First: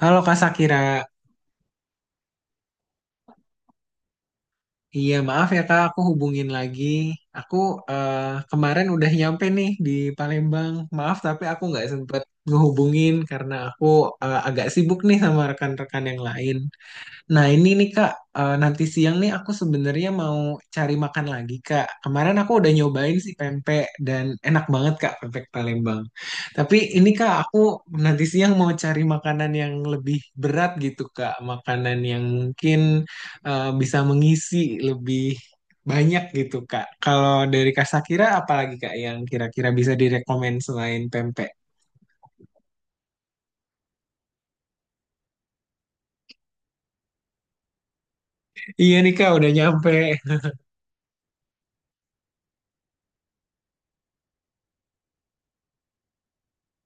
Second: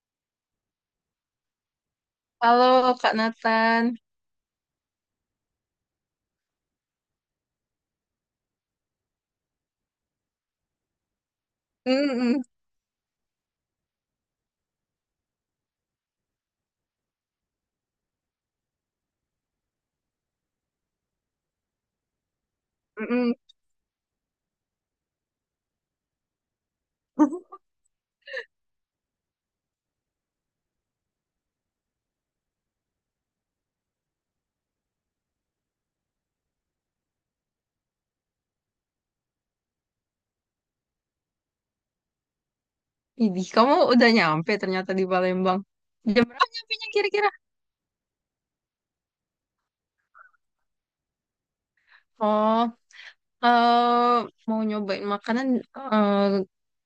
Halo Kak Sakira, Halo Kak Nathan. iya maaf ya Kak, aku hubungin lagi. Aku eh, kemarin udah nyampe nih di Palembang. Maaf tapi aku nggak sempet Mm-mm, ngehubungin karena agak sibuk nih sama rekan-rekan yang lain. Nah, ini nih Kak, nanti siang nih aku sebenarnya mau cari makan lagi Kak. Kemarin aku udah nyobain si mm-mm. pempek dan enak banget Kak pempek Palembang. Tapi ini Kak, aku nanti siang mau cari makanan yang lebih berat gitu Kak, makanan yang mungkin bisa mengisi lebih banyak gitu Kak. Kalau dari Kak Sakira apalagi Kak yang kira-kira bisa direkomend selain pempek? Idih, kamu udah nyampe ternyata di Palembang. Jam berapa nyampenya kira-kira? Iya nih Kak, udah nyampe. Oh, eh, mau nyobain makanan. eh,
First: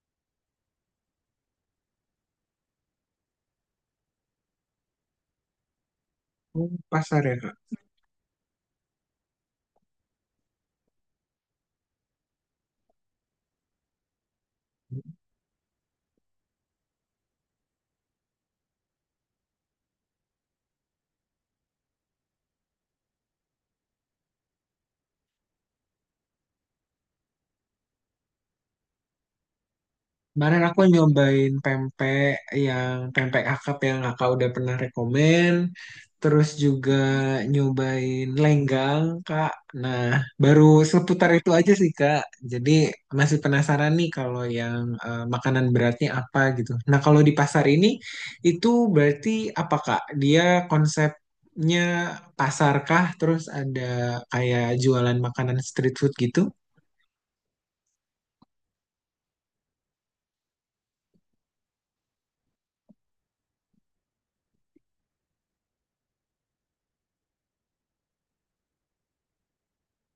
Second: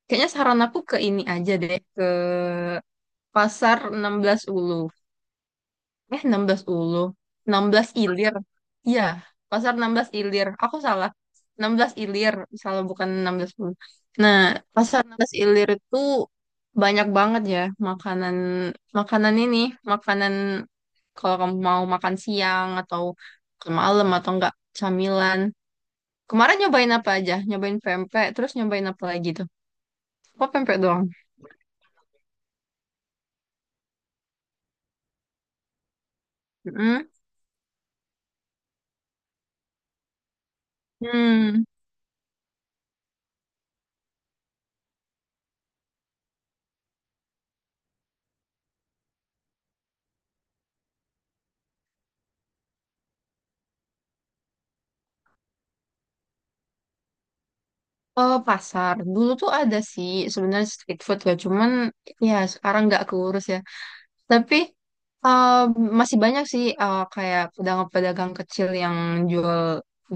kayaknya saran aku ke ini aja deh, ke Pasar 16 Ulu. Eh, 16 Oh, Ulu. pasar ya Kak. 16 Ilir. Iya, pasar 16 Ilir. Aku salah. 16 Ilir, salah bukan 16 Ulu. Nah, pasar 16 Ilir itu banyak banget ya, makanan makanan ini, makanan kalau kamu mau makan siang atau ke malam atau enggak camilan. Kemarin nyobain apa aja? Nyobain pempek, terus nyobain apa lagi tuh? Kok Kemarin pempek aku doang? nyobain pempek yang pempek akap yang kakak udah pernah rekomen. Terus juga Mm-mm. nyobain lenggang, Kak. Nah, baru seputar itu Hmm. aja sih, Kak. Jadi masih penasaran nih kalau makanan beratnya apa gitu. Nah, kalau di pasar ini itu berarti apa, Kak? Dia konsepnya pasarkah? Terus ada kayak jualan makanan street food gitu? Pasar dulu tuh ada sih sebenarnya street food ya, cuman ya sekarang nggak keurus ya, tapi eh, masih banyak sih, kayak pedagang-pedagang kecil yang jual,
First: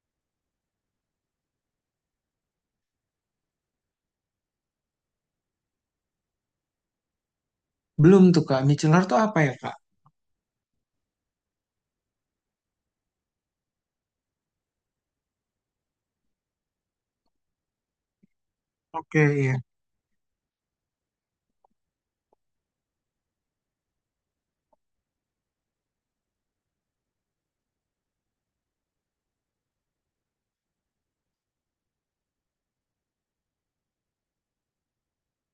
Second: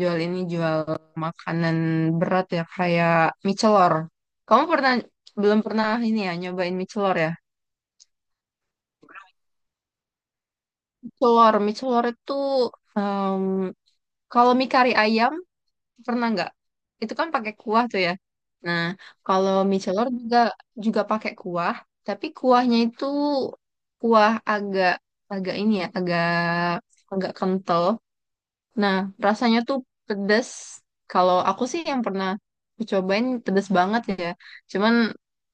jual ini, jual makanan berat ya kayak mie celor. Kamu pernah, belum pernah ini ya, nyobain mie celor ya? Belum tuh Kak, micellar tuh apa ya Kak? Mie celor itu, em, kalau mie kari ayam pernah nggak? Itu kan pakai kuah tuh ya. Nah, Oke, kalau iya. mie celor juga juga pakai kuah, tapi kuahnya itu kuah agak agak ini ya, agak agak kental. Nah, rasanya tuh pedes. Kalau aku sih yang pernah aku cobain pedes banget ya. Cuman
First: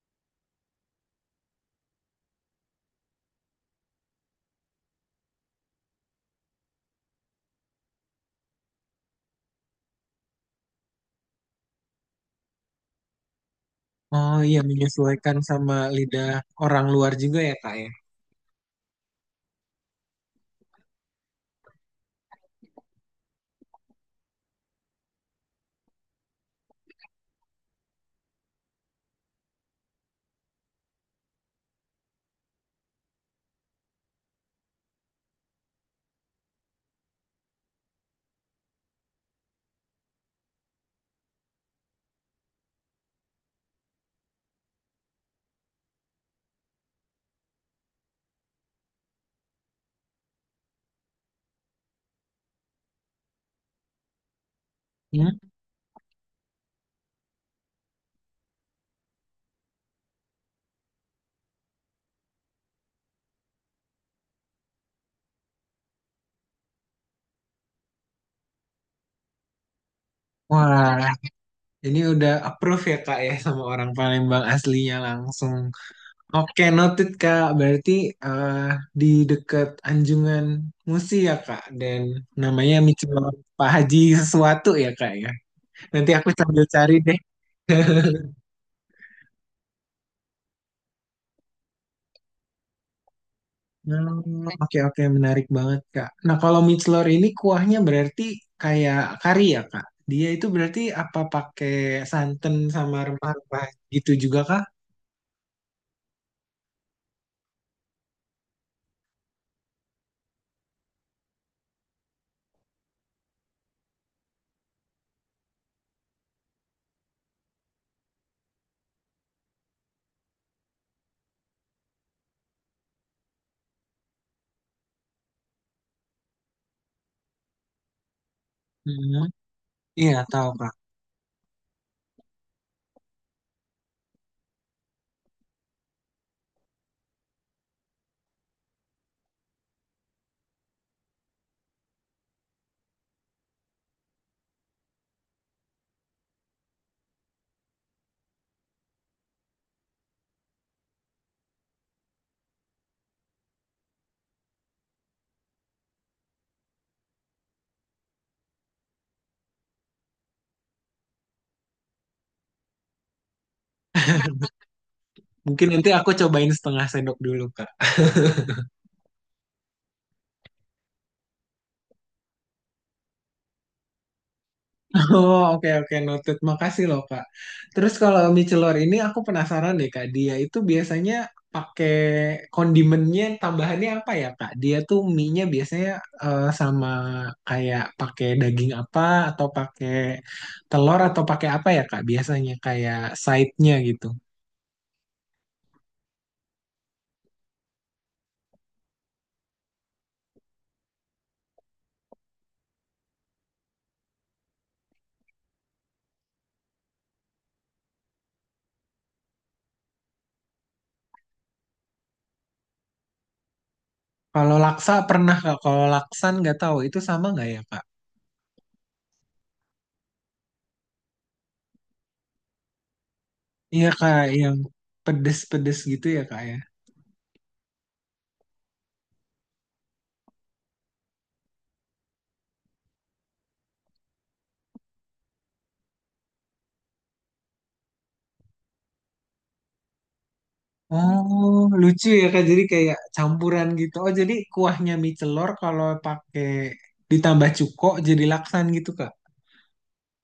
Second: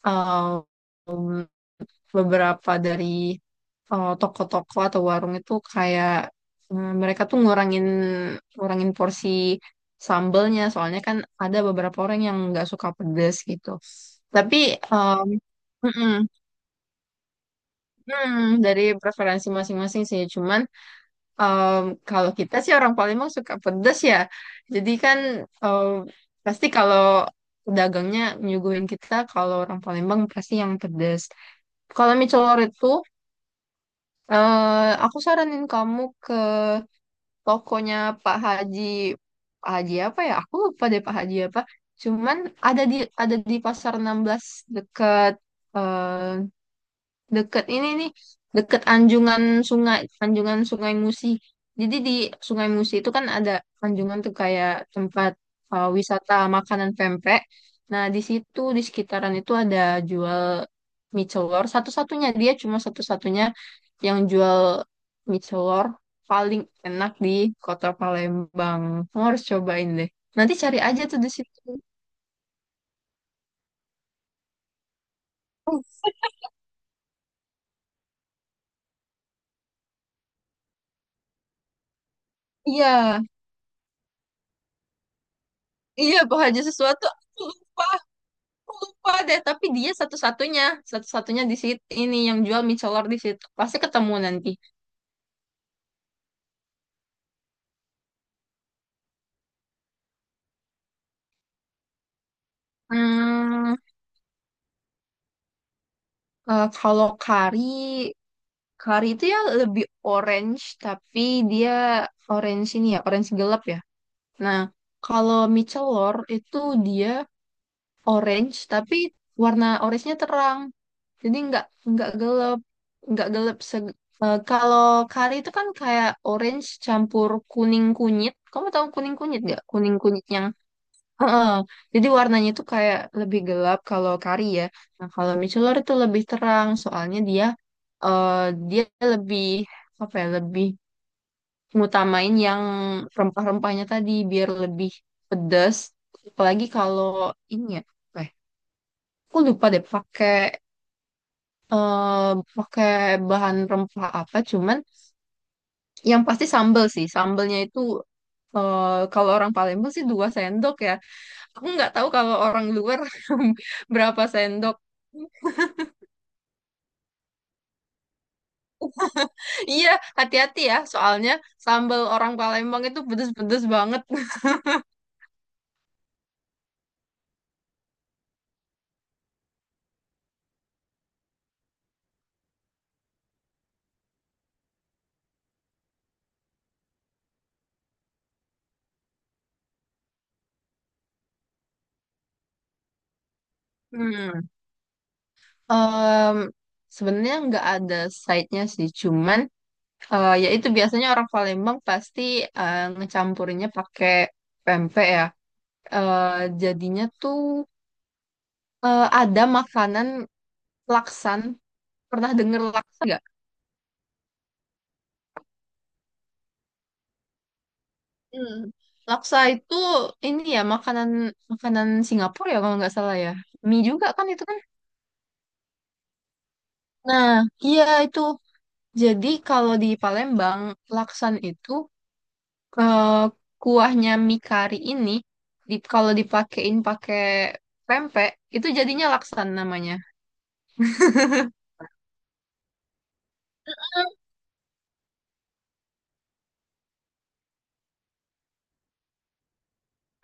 eh, beberapa dari toko-toko atau warung itu kayak mereka tuh ngurangin ngurangin porsi sambelnya, soalnya kan ada beberapa orang yang nggak suka pedas gitu. Oh Tapi iya, eh, menyesuaikan sama mm-mm, lidah orang luar juga ya Kak ya? Dari preferensi masing-masing sih. Cuman em, kalau kita sih orang Palembang suka pedas ya. Jadi kan em, pasti kalau dagangnya nyuguhin kita kalau orang Palembang pasti yang pedas. Kalau mie celor itu, aku saranin kamu ke tokonya Pak Haji, Pak Haji apa ya? Aku lupa deh Pak Haji apa. Cuman ada di ada di Pasar 16, dekat, deket ini nih, deket anjungan sungai, anjungan Sungai Musi. Jadi di Sungai Musi itu kan ada anjungan tuh kayak tempat Hmm? Wisata makanan pempek. Nah di situ, di sekitaran itu ada jual mie celor, satu-satunya, dia cuma satu-satunya yang jual mie celor paling enak di kota Palembang. Kamu harus cobain deh, nanti cari Wah, aja tuh di situ. ini udah approve ya Kak ya sama orang Palembang aslinya langsung. Oh, Oke, noted Kak. Berarti eh, di dekat Anjungan Musi ya Kak, dan namanya iya micellar Pak Haji sesuatu ya Kak ya. Nanti iya, aku Pak Haji sambil cari sesuatu. deh. Aku lupa deh, tapi dia satu-satunya, di situ ini yang jual mie celor di situ. Pasti ketemu Hmm, nanti. oke oke menarik banget Kak. Nah, kalau mixler ini kuahnya berarti kayak kari ya Kak. Dia itu berarti apa pakai santan sama rempah-rempah Hmm, gitu juga Kak? kalau kari, kari itu ya lebih orange, tapi dia orange ini ya, orange gelap ya. Nah, kalau mie celor itu dia orange tapi warna orange-nya terang. Jadi nggak gelap, nggak gelap. Kalau kari itu kan kayak orange campur kuning kunyit. Kamu tahu Hmm, kuning kunyit nggak? Kuning iya, kunyit yang. tahu Kak. Heeh. Jadi warnanya itu kayak lebih gelap kalau kari ya. Nah kalau michelor itu lebih terang, soalnya eh, dia lebih apa ya? Lebih ngutamain yang rempah-rempahnya tadi biar lebih pedas. Apalagi kalau ini ya. Apa ya, aku lupa deh eh pakai bahan rempah apa, cuman yang pasti sambel sih, sambelnya itu kalau orang Palembang sih 2 sendok ya. Aku nggak tahu kalau orang luar berapa sendok. Mungkin nanti aku cobain setengah sendok dulu Kak. Iya, hati-hati ya, soalnya sambel orang Palembang itu pedes-pedes banget. Oh, oke oke noted. Makasih loh, Kak. Terus kalau mie celor ini aku penasaran deh, Kak. Dia itu biasanya pakai kondimennya tambahannya apa ya, Kak? Dia tuh mie-nya biasanya sama kayak pakai daging apa atau pakai telur atau pakai apa ya, Kak? Biasanya kayak side-nya gitu. Hmm. Em, sebenarnya nggak ada side-nya sih, cuman ya itu biasanya orang Palembang pasti ngecampurinnya pakai pempek ya, jadinya tuh ada makanan laksan. Pernah denger laksa nggak? Kalau laksa pernah, Kak. Kalau laksan nggak tahu itu sama nggak ya, Kak? Hmm. Laksa itu. Ini ya, makanan makanan Singapura ya kalau nggak salah ya. Mie Iya, juga Kak, kan itu yang kan. pedes-pedes gitu ya, Kak ya. Nah, iya itu. Jadi kalau di Palembang, laksan itu eh, kuahnya mie kari ini, kalau dipakein pakai pempek, itu jadinya laksan namanya. Oh, lucu ya Kak. Jadi kayak campuran gitu. Oh, jadi kuahnya mie celor kalau pakai ditambah cuko jadi laksan gitu, Kak.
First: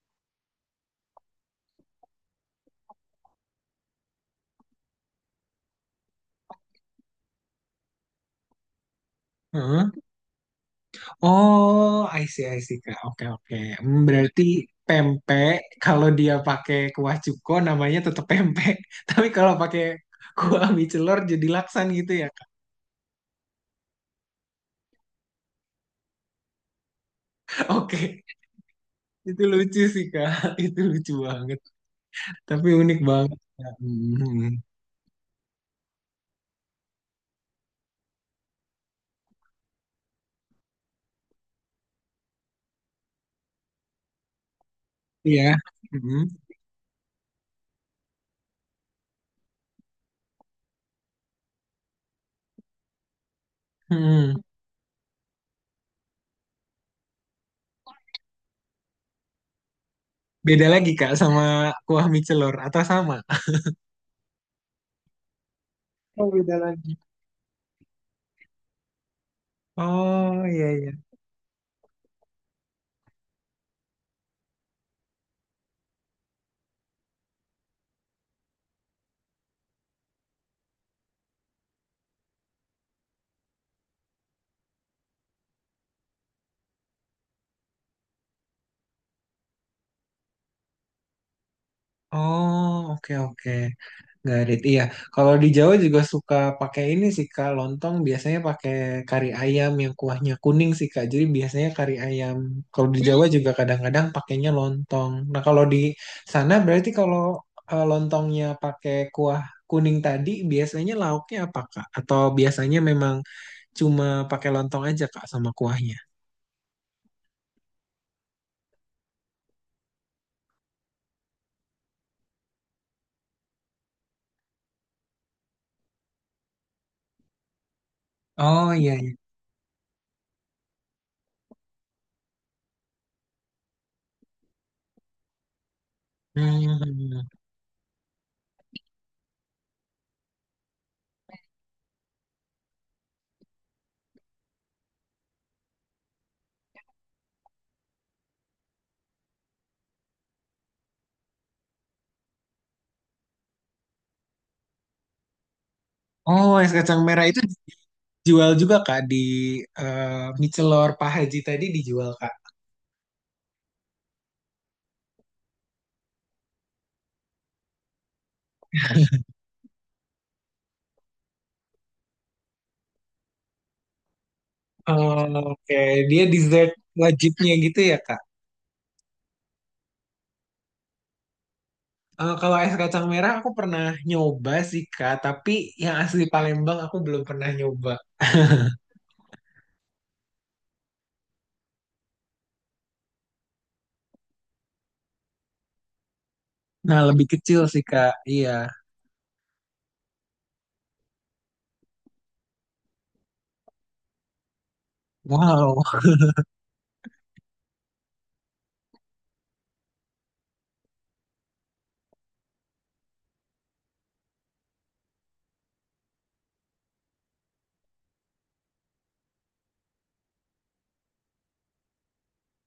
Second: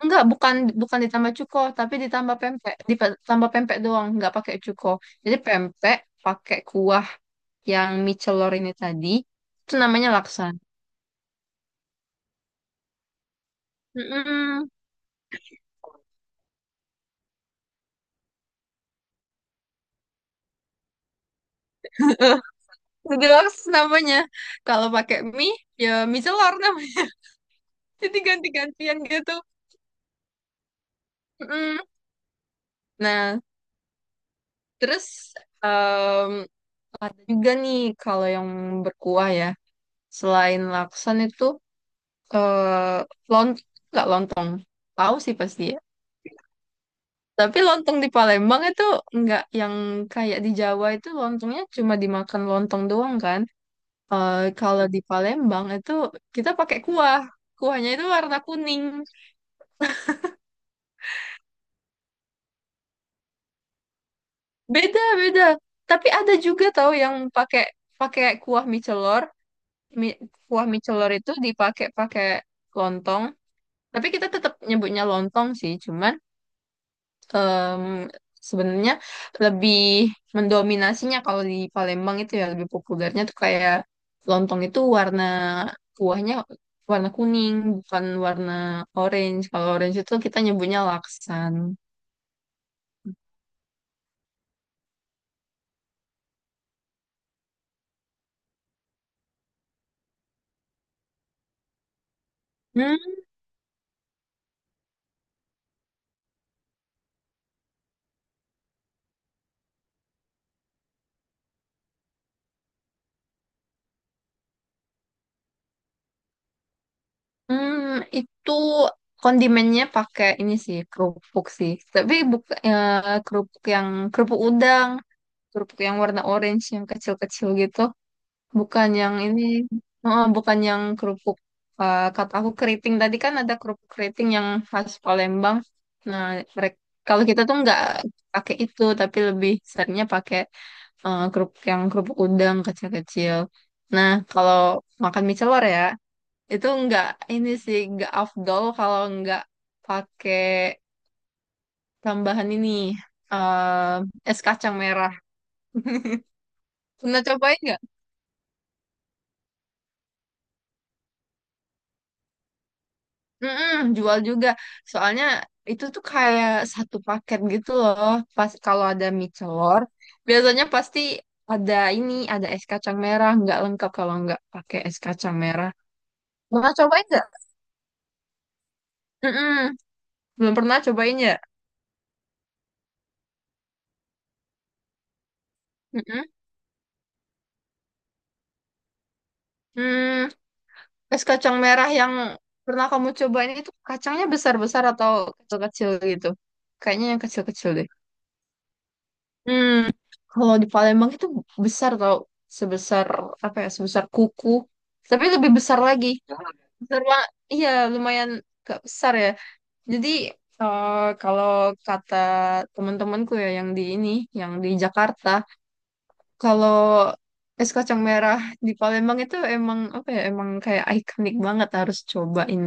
Enggak, bukan bukan ditambah cuko, tapi ditambah pempek. Ditambah pempek doang, enggak pakai cuko. Jadi pempek pakai kuah yang mie celor ini tadi, itu Heeh. namanya laksan. Oh, I see, Kak. Oke, oke. Hmm, berarti Mm-mm. pempek kalau dia pakai kuah cuko namanya tetap pempek. Tapi kalau pakai kuah mie celor jadi laksan gitu ya, Kak. Jadi laksan namanya. Kalau pakai mie, ya mie celor namanya. Jadi Oke. ganti-gantian gitu. Itu lucu sih, Kak. Itu lucu banget. Mm-mm. Tapi unik banget. Nah, Kak. Hmm. terus em, ada juga nih kalau yang berkuah ya. Selain laksan itu, eh lont enggak, lontong. Tahu sih Iya. pasti ya. Hmm. Tapi lontong di Palembang itu nggak yang kayak di Jawa itu, lontongnya cuma dimakan lontong doang kan. Eh, Hmm. kalau di Palembang itu kita pakai kuah. Kuahnya itu warna kuning. Beda lagi Kak sama kuah mie celor atau sama? Beda, beda. Tapi Oh, ada beda juga tahu lagi. yang pakai pakai kuah mie celor. Mi- Oh kuah iya mie iya. celor itu dipakai pakai lontong. Tapi kita tetap nyebutnya lontong sih, cuman em, sebenarnya lebih mendominasinya kalau di Palembang itu ya lebih populernya tuh kayak lontong itu warna kuahnya warna kuning, bukan warna orange. Kalau orange itu kita nyebutnya laksan. Oh oke oke. Garit. Iya. Kalau di Jawa juga suka pakai ini sih Kak, lontong biasanya pakai kari ayam yang kuahnya kuning sih Kak. Jadi biasanya kari ayam. Kalau di Hmm, Jawa juga kadang-kadang pakainya lontong. Nah, kalau di sana berarti kalau lontongnya pakai kuah kuning tadi biasanya lauknya apa Kak? Atau biasanya memang cuma pakai lontong aja Kak sama kuahnya? hmm, itu kondimennya pakai ini sih, kerupuk sih. Tapi bukan kerupuk yang kerupuk udang, kerupuk yang warna orange yang kecil-kecil gitu. Oh Bukan iya. yang ini, oh, bukan yang kerupuk. Kata aku keriting tadi kan ada kerupuk keriting yang khas Palembang. Nah, mereka, Hmm. kalau kita tuh nggak pakai itu, tapi lebih seringnya pakai kerupuk yang kerupuk udang kecil-kecil. Nah, kalau makan mie celor ya, itu nggak ini sih, nggak afdol kalau nggak pakai tambahan ini, eh es kacang merah. Oh, es kacang Pernah merah itu cobain? dijual juga Kak di Michelor Pak Haji tadi dijual Kak. Mm-mm, jual juga. Soalnya itu tuh kayak satu paket gitu loh. Pas kalau ada mie celor, biasanya pasti ada ini, ada es kacang merah. Nggak lengkap kalau nggak pakai es kacang Oh, merah. oke, dia dessert Pernah cobain nggak? wajibnya gitu ya Kak. Mm-mm, belum pernah cobain ya? Eh, kalau es kacang merah aku pernah nyoba sih Kak, tapi yang asli Mm-mm. Palembang aku belum pernah nyoba. Hmm, es kacang merah yang pernah kamu cobain itu kacangnya besar-besar atau kecil-kecil gitu? Nah, Kayaknya yang lebih kecil kecil-kecil sih deh. Kak. Iya. Hmm, kalau di Palembang itu besar tau, sebesar apa ya, sebesar kuku. Tapi lebih Wow. besar lagi. Besar banget. Iya, lumayan gak besar ya. Jadi eh, kalau kata teman-temanku ya yang di ini, yang di Jakarta, kalau es kacang merah di Palembang itu emang apa ya, emang kayak ikonik banget harus cobain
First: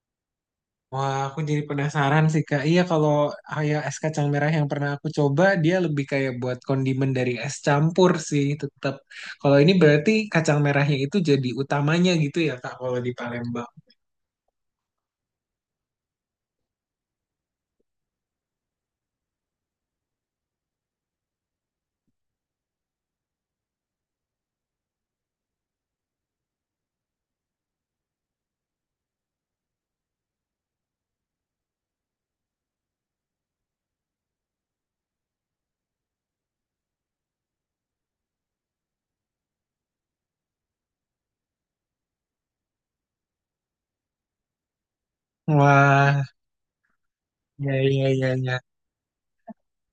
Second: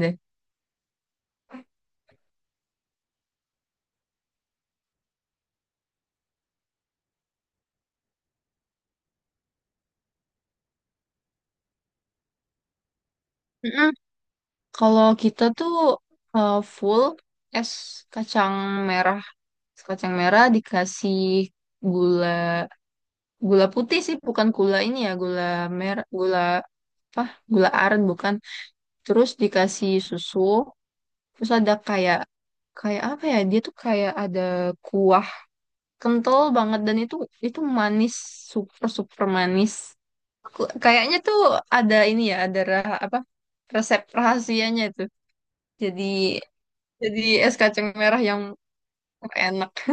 Wah, aku jadi penasaran sih, Kak. Iya, kalau kayak es kacang merah yang pernah aku coba, dia lebih kayak buat kondimen dari es campur sih, tetap. Kalau ini berarti kacang merahnya itu jadi utamanya gitu ya, Kak, kalau di Palembang. deh. Kalau kita tuh full es kacang merah, es kacang merah dikasih gula, gula putih sih, bukan gula ini ya, gula merah, gula apa? Gula aren bukan. Terus dikasih susu, terus ada kayak kayak apa ya? Dia tuh kayak ada kuah kental banget dan itu manis, super super manis. Kayaknya tuh ada ini ya, ada apa? Resep rahasianya itu. Jadi Wah, Jadi es ya, kacang ya, merah ya, yang ya. enak.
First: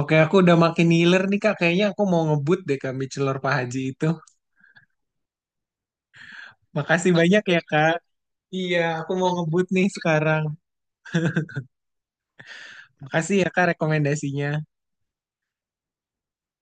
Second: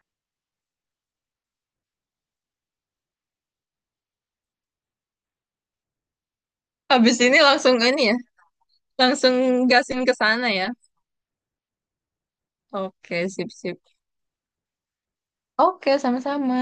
Oke, aku udah makin ngiler nih, Kak. Kayaknya aku mau ngebut deh, Kak, mie celor Pak Haji itu. Makasih Habis ini banyak ya, langsung Kak. ini ya, Iya, aku mau ngebut langsung nih gasin ke sekarang. sana ya. Oke, Makasih ya, Kak, sip-sip. rekomendasinya. Oke, sama-sama.